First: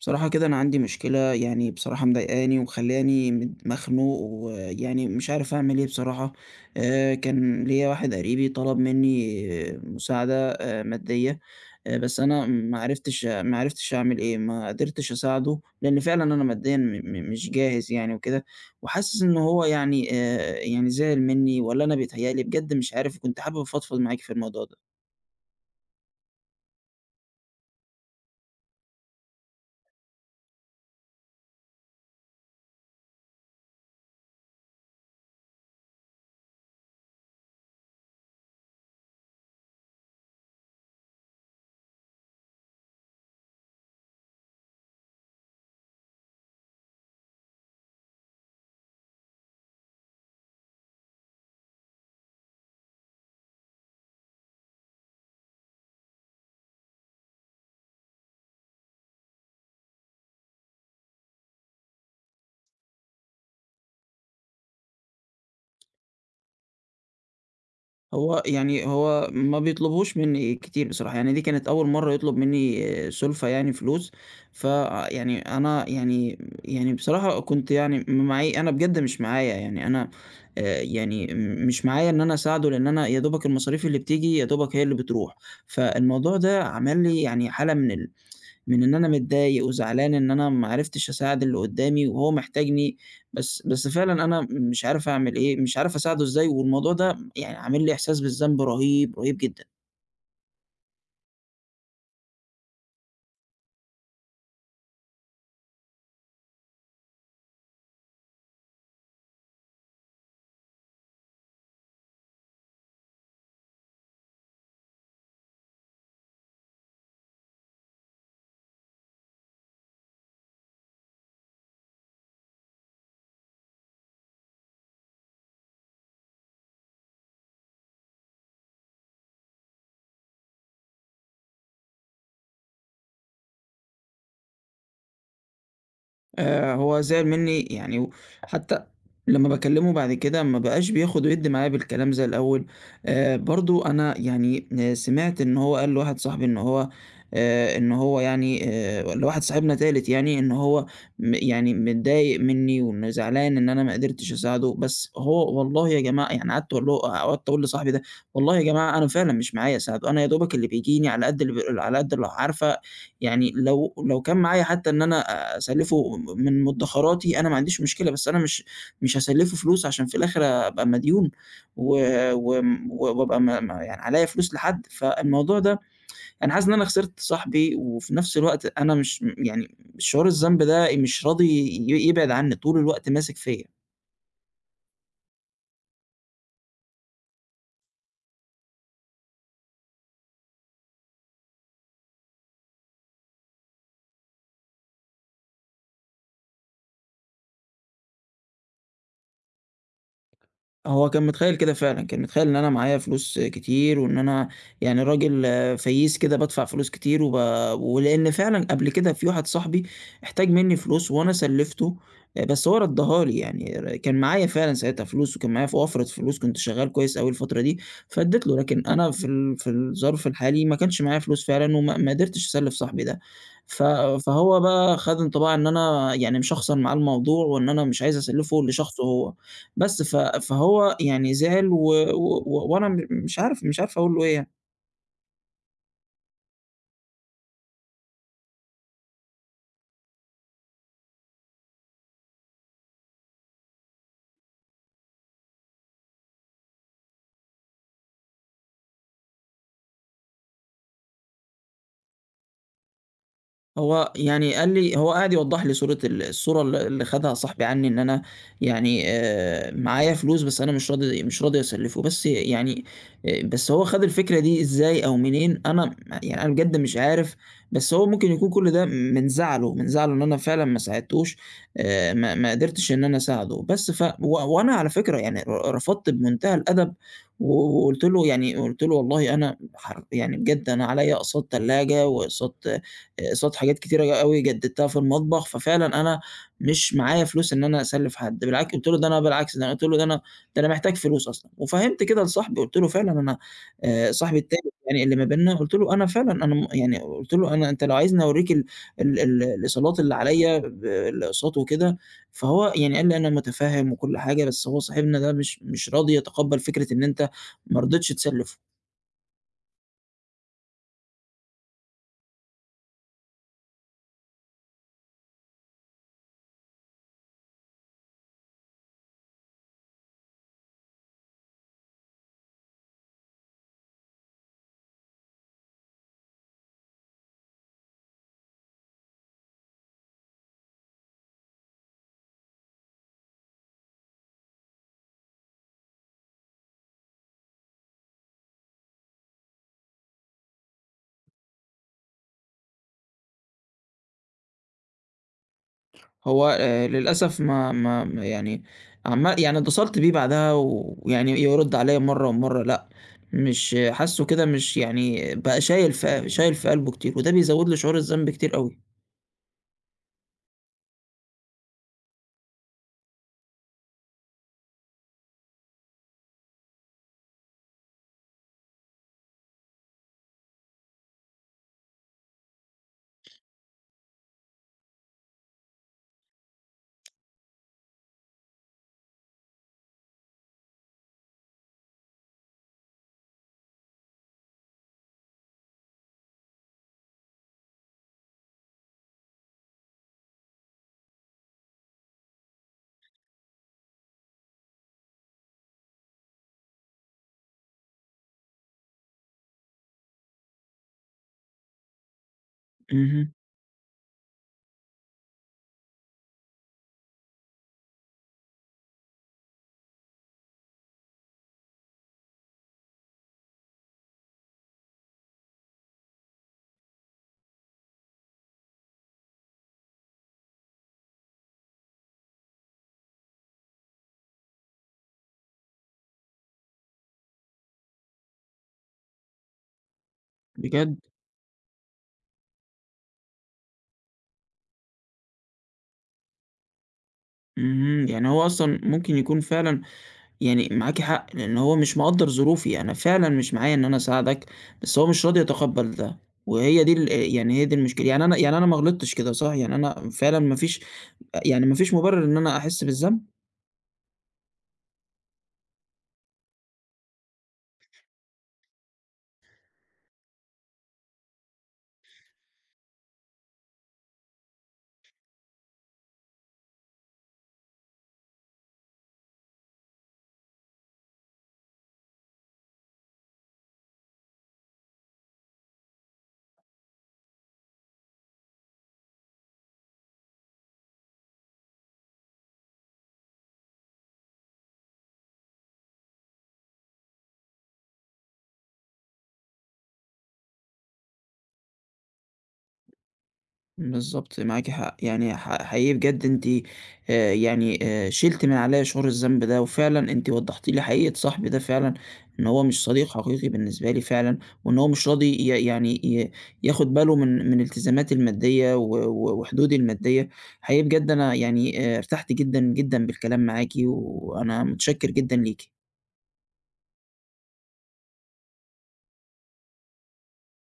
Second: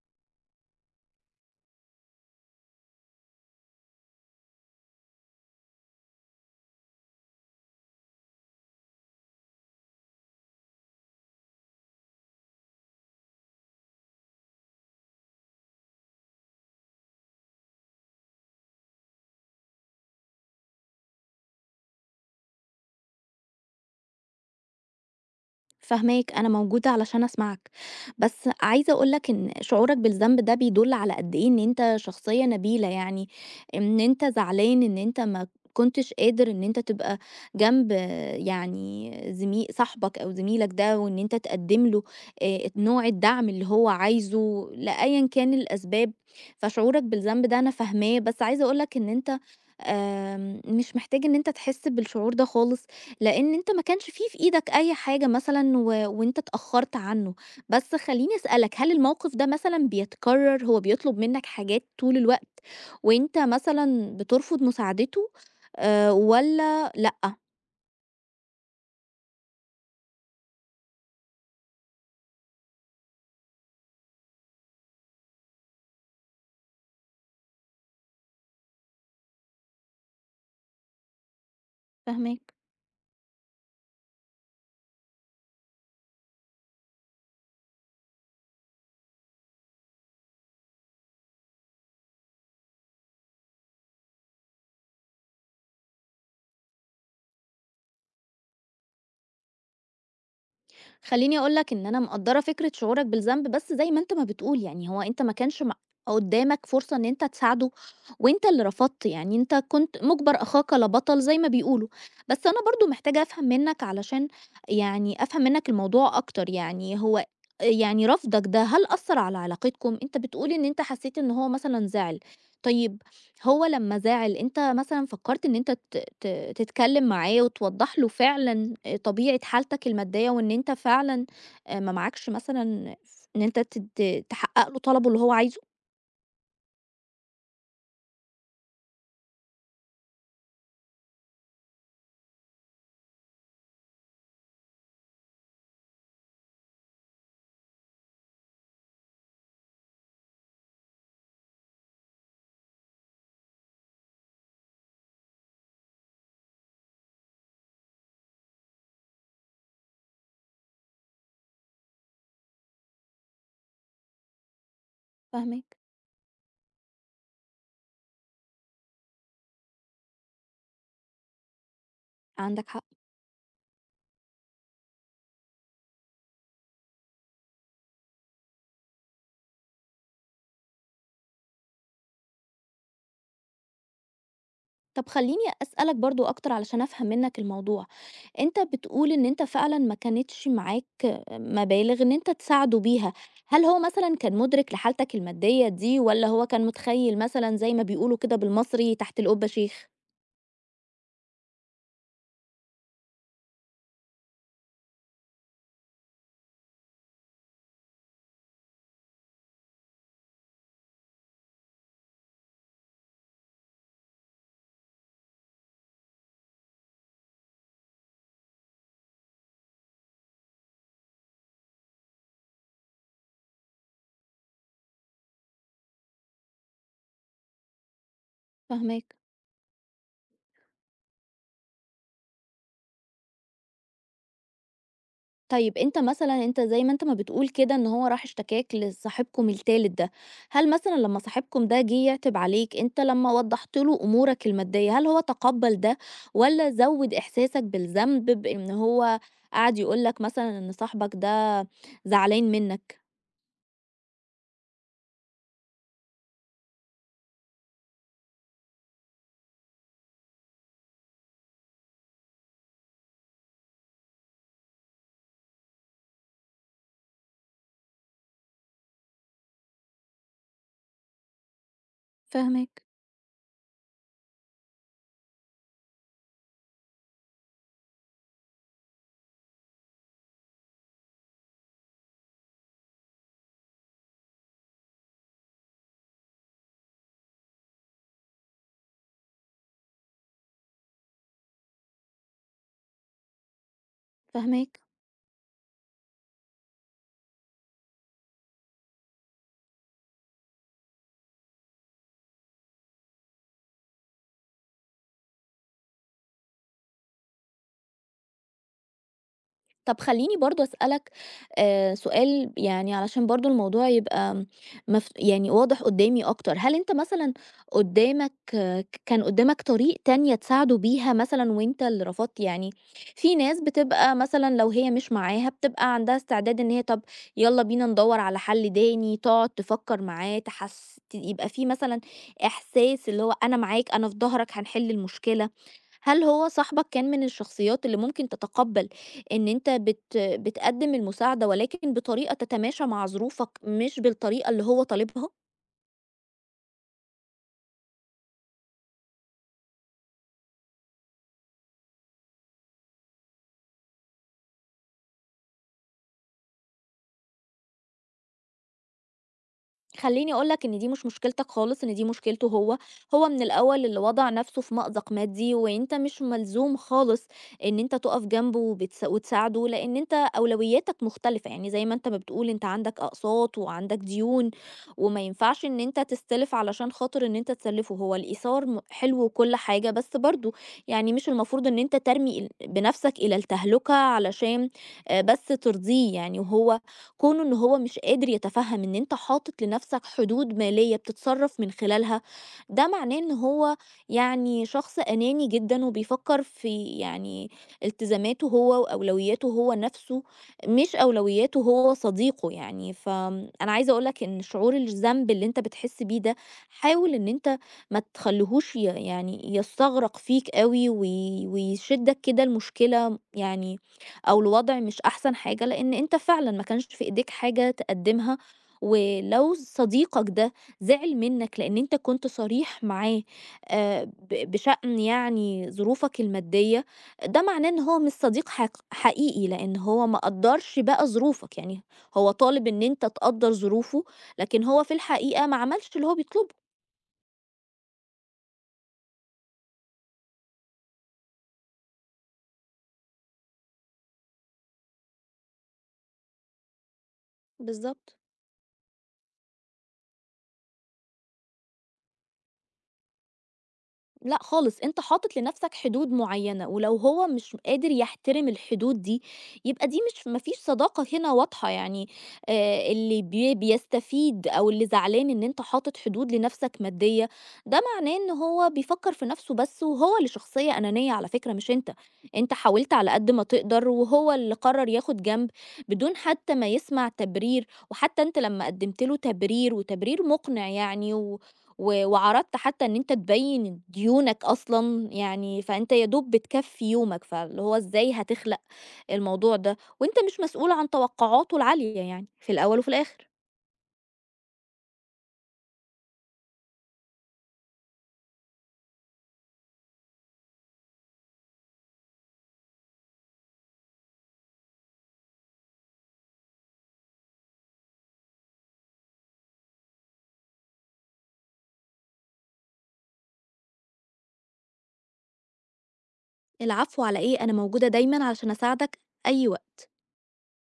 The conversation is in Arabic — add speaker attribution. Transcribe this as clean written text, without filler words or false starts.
Speaker 1: بصراحة كده أنا عندي مشكلة يعني بصراحة مضايقاني ومخلاني مخنوق ويعني مش عارف أعمل إيه بصراحة. كان ليا واحد قريبي طلب مني مساعدة مادية. بس أنا ما عرفتش أعمل إيه، ما قدرتش أساعده لأن فعلا أنا ماديا مش جاهز يعني وكده. وحاسس إن هو يعني يعني زعل مني ولا أنا بيتهيألي، بجد مش عارف. كنت حابب أفضفض معاك في الموضوع ده.
Speaker 2: فاهماك، أنا موجودة علشان أسمعك، بس عايزة أقول لك إن شعورك بالذنب ده بيدل على قد إيه إن أنت شخصية نبيلة يعني، إن أنت زعلان إن أنت ما كنتش قادر إن أنت تبقى جنب يعني زمي صاحبك أو زميلك ده، وإن أنت تقدّم له نوع الدعم اللي هو عايزه لأيًا كان الأسباب، فشعورك بالذنب ده أنا فاهماه، بس عايزة أقول لك إن أنت مش محتاج إن أنت تحس بالشعور ده خالص. لإن أنت ما كانش في إيدك أي حاجة مثلًا، و وأنت اتأخّرت عنّه. بس خلّيني أسألك، هل الموقف ده مثلًا بيتكرّر؟ هو بيطلب منّك حاجات طول الوقت وأنت مثلًا بترفض مساعدته والّا لأ؟
Speaker 1: هو ما بيطلبهوش منّي كتير بصراحة، يعني دي كانت أول مرّة يطلب منّي سُلفة يعني فلوس. ف يعني أنا يعني يعني بصراحة كنت يعني معي أنا بجد مش معايا، يعني أنا يعني مش معايا إن أنا
Speaker 2: فاهماك.
Speaker 1: أساعده، لإن أنا يا دوبك المصاريف اللي بتيجي يا دوبك هي اللي بتروح. فالموضوع ده عمل لي يعني حالة من من إن أنا متضايق وزعلان إن أنا ما عرفتش أساعد اللي قدّامي وهو محتاجني. بس فعلًا أنا مش عارف أعمل إيه، مش عارف أساعده إزاي، والموضوع ده يعني عامل لي إحساس بالذنب رهيب، رهيب جدًا.
Speaker 2: خلّيني أقول لك إن أنا مقدّرة فكرة شعورك بالذنب، بس زي ما أنت ما بتقول، يعني هو أنت ما كانش قدّامك فرصة إن أنت تساعده وأنت اللي رفضت، يعني أنت كنت مُجبَر أخاك لا بطل زي ما بيقولوا. بس أنا برضه محتاجة أفهم منّك، علشان يعني أفهم منّك الموضوع أكتر. يعني هو يعني رفضك ده، هل أثّر على علاقتكم؟ أنت بتقول إن أنت حسّيت إن هو مثلًا زعل. طيب هو لمّا زعل، أنت مثلًا فكّرت إن أنت ت ت تتكلّم معاه وتوضّح له فعلًا طبيعة حالتك المادية، وإن أنت فعلًا ما معاكش مثلًا، إن أنت ت ت تحقّق له طلبه اللي هو عايزه؟
Speaker 1: هو زعل منّي يعني، حتّى لمّا باكلّمه بعد كده ما بقاش بياخُد ويدّي معايا بالكلام زي الأول. برضه أنا يعني سمعت إن هو قال لواحد صاحبي إن هو لواحد صاحبنا تالت يعني إن هو يعني متضايق منّي، وإنه زعلان إن أنا ما قدرتش أساعده. بس هو والله يا جماعة يعني قعدت أقول لصاحبي ده: «والله يا جماعة أنا فعلًا مش معايا أساعده، أنا يا دوبك اللي بيجيني على قد اللي على قد اللي عارفة، يعني لو كان معايا حتى إن أنا
Speaker 2: فاهماك،
Speaker 1: أسلّفه من مدّخراتي، أنا ما عنديش مشكلة، بس أنا مش هاسلّفه فلوس عشان في الآخر أبقى مديون و
Speaker 2: عندك حق.
Speaker 1: وم وأبقى م م يعني عليّا فلوس لحد». فالموضوع ده، أنا حاسس إن أنا خسرت صاحبي، وفي نفس الوقت أنا مش يعني شعور الذنب ده مش راضي يبعد عني، طول الوقت ماسك فيّا.
Speaker 2: طب خلّيني أسألك برضه أكتر علشان أفهم منّك الموضوع. أنت بتقول إن أنت فعلًا ما كانتش معاك مبالغ إن أنت تساعده بيها، هل هو مثلًا كان مُدرِك لحالتك المادية دي، والّا هو كان متخيّل مثلًا زي ما بيقولوا كده بالمصري تحت القبة شيخ؟
Speaker 1: هو كان متخيّل كده فعلًا، كان متخيّل إن أنا معايا فلوس كتير، وإن أنا يعني راجل فيّيس كده بادفع فلوس كتير، ولإن فعلًا قبل كده في واحد صاحبي احتاج منّي فلوس وأنا سلّفته. بس هو ردّاها لي، يعني كان معايا فعلًا ساعتها فلوس، وكان معايا وفرة فلوس، كنت شغّال كويس أوي الفترة دي، فادّيت له. لكن أنا في ال في الظرف الحالي ما كانش معايا فلوس فعلًا، وما ما قدرتش أسلّف صاحبي ده. ف فهو بقى خَد انطباع إن أنا يعني مشخصن معاه الموضوع، وإن أنا مش عايز أسلّفه لشخصه
Speaker 2: فاهماك.
Speaker 1: هو. بس فهو يعني زعل و و و- وأنا مش عارف أقول له إيه يعني.
Speaker 2: طيب أنت مثلًا، أنت زي ما أنت ما بتقول كده إن هو راح اشتكاك لصاحبكم التالت ده، هل مثلًا لمّا صاحبكم ده جه يعتب عليك، أنت لمّا وضّحت له أمورك المادية، هل هو تقبّل ده، والّا زوّد إحساسك بالذنب بإن هو قعد يقول لك مثلًا إن صاحبك ده زعلان منّك؟
Speaker 1: هو قعد يوضّح لي صورة ال الصورة ال اللي خدها صاحبي عني، إن أنا يعني معايا فلوس، بس أنا مش راضي أسلّفه. بس يعني بس هو خَد الفكرة دي إزاي أو منين، أنا يعني أنا بجد مش عارف. بس هو ممكن يكون كل ده من زعله، من زعله إن أنا فعلًا ما ساعدتوش. ما
Speaker 2: فاهماك،
Speaker 1: قدرتش إن أنا أساعده. بس ف و وأنا على فكرة يعني رفضت بمنتهى الأدب، و وقُلت له يعني قُلت له: «والله أنا حر، يعني بجد أنا عليّا أقساط تلاجة وأقساط قصاد حاجات كتيرة أوي جددتها في المطبخ، ففعلًا أنا مش معايا فلوس إن أنا أسلف حد». قُلت له: «ده أنا بالعكس، ده أنا» قُلت له ده أنا محتاج فلوس أصلًا. وفهّمت كده لصاحبي، قُلت له فعلًا أنا صاحبي التاني
Speaker 2: فاهماك.
Speaker 1: يعني اللي ما بيننا، قُلت له أنا فعلًا أنا يعني قُلت له: «أنا، أنت لو عايزني أورّيك ال ال ال الإيصالات اللي عليَّ الأقساط وكده». فهو يعني قال لي: «أنا متفهم وكل حاجة، بس هو صاحبنا ده مش راضي يتقبل فكرة إن أنت ما رضيتش تسلفه».
Speaker 2: طب خلّيني برضه أسألك سؤال، يعني علشان برضه الموضوع يبقى يعني واضح قدّامي أكتر. هل أنت مثلًا قدّامك ك كان قدّامك طريق تانية تساعده بيها مثلًا، وأنت اللي رفضت؟ يعني في ناس بتبقى مثلًا لو هي مش معاها، بتبقى عندها استعداد إن هي، طب يالّا بينا ندوّر على حل تاني، تقعد تفكّر معاه، تحس يبقى في مثلًا إحساس اللي هو أنا معاك، أنا في ضهرك، هنحل المشكلة. هل هو صاحبك كان من الشخصيات اللي ممكن تتقبل إن أنت بتقدم المساعدة، ولكن بطريقة تتماشى مع ظروفك، مش بالطريقة اللي هو طالبها؟
Speaker 1: هو للأسف ما يعني عمّا يعني اتصلت بيه بعدها، ويعني يرُد عليّا مرّة ومرّة لأ، مش حاسّه كده، مش يعني بقى شايل في قلبه كتير، وده بيزوّد لي شعور الذنب كتير أوي.
Speaker 2: خلّيني أقول لك إن دي مش مشكلتك خالص، إن دي مشكلته هو. هو من الأول اللي وضع نَفْسه في مأزق مادي، وأنت مش ملزوم خالص إن أنت تُقف جنبه وتساعده، لإن أنت أولوياتك مختلفة. يعني زي ما أنت ما بتقول، أنت عندك أقساط وعندك ديون، وما ينفعش إن أنت تستلف علشان خاطر إن أنت تسلفه. هو الإيثار حلو وكل حاجة، بس برضه يعني مش المفروض إن أنت ترمي بنَفْسك إلى التهلكة علشان بس ترضيه يعني. وهو كونه إن هو مش قادر يتفهم إن أنت حاطط لنفسك حدود مالية بتتصرف من خلالها، ده معناه إن هو يعني شخص أناني جدا، وبيفكر في يعني التزاماته هو وأولوياته هو نفسه، مش أولوياته هو صديقه يعني.
Speaker 1: اهم.
Speaker 2: فأنا عايزة أقولك إن شعور الذنب اللي أنت بتحس بيه ده، حاول إن أنت ما تخليهوش يعني يستغرق فيك قوي، ويشدك كده المشكلة يعني، أو الوضع مش أحسن حاجة، لأن أنت فعلًا ما كانش في إيديك حاجة تقدّمها. ولو صديقك ده زعل منك لأن أنت كنت صريح معاه، بشأن يعني ظروفك المادية، ده معناه إن هو مش صديق حقيقي، لأن هو ما قدّرش
Speaker 1: بجد.
Speaker 2: بقى ظروفك. يعني هو طالب إن أنت تقدّر ظروفه، لكن هو في الحقيقة ما عملش اللي هو بيطلبه.
Speaker 1: اهم. يعني هو أصلًا ممكن يكون فعلًا يعني معاكِ حق، لإن هو مش مقدّر ظروفي. أنا فعلًا مش معايا إن أنا أساعدك، بس هو مش راضي يتقبّل ده، وهي دي ال يعني هي دي المشكلة.
Speaker 2: بالضبط.
Speaker 1: يعني أنا، يعني أنا ما غلطتش كده صح؟ يعني أنا فعلًا ما فيش يعني ما فيش مُبرر إن أنا أحس بالذنب؟
Speaker 2: لأ خالص، أنت حاطط لنفسك حدود معيّنة، ولو هو مش قادر يحترم الحدود دي، يبقى دي مش، ما فيش صداقة هنا واضحة يعني. اللي بيستفيد أو اللي زعلان إن أنت حاطط حدود لنفسك مادية، ده معناه إن هو بيفكّر في نفسه بس، وهو اللي شخصية أنانية على فكرة، مش أنت. أنت حاولت على قد ما تقدر، وهو اللي قرر ياخد جنب بدون حتى ما يسمع تبرير. وحتى أنت لمّا قدّمت له تبرير وتبرير مقنع يعني، و و وعرضت حتى إن أنت تبيّن ديونك أصلًا. يعني فأنت يا دوب بتكفّي يومك، فاللي هو إزاي هتخلق الموضوع ده، وأنت مش مسؤول عن توقعاته العالية يعني، في الأول وفي الآخر.
Speaker 1: بالضبط، معاكِ حق. يعني حقيقي بجد أنتِ شِلتِ من عليَّ شعور الذنب ده، وفعلًا أنتِ وضّحتِ لي حقيقة صاحبي ده فعلًا، إن هو مش صديق حقيقي بالنسبة لي فعلًا، وإن هو مش راضي ي يعني ي ياخد باله من التزاماتي المادية و وحدودي المادية. حقيقي بجد أنا يعني ارتحت جدًا، جدًا بالكلام معاكِ، وأنا متشكر جدًا ليكِ.
Speaker 2: العفو على إيه، أنا موجودة دايمًا علشان أساعدك أي وقت.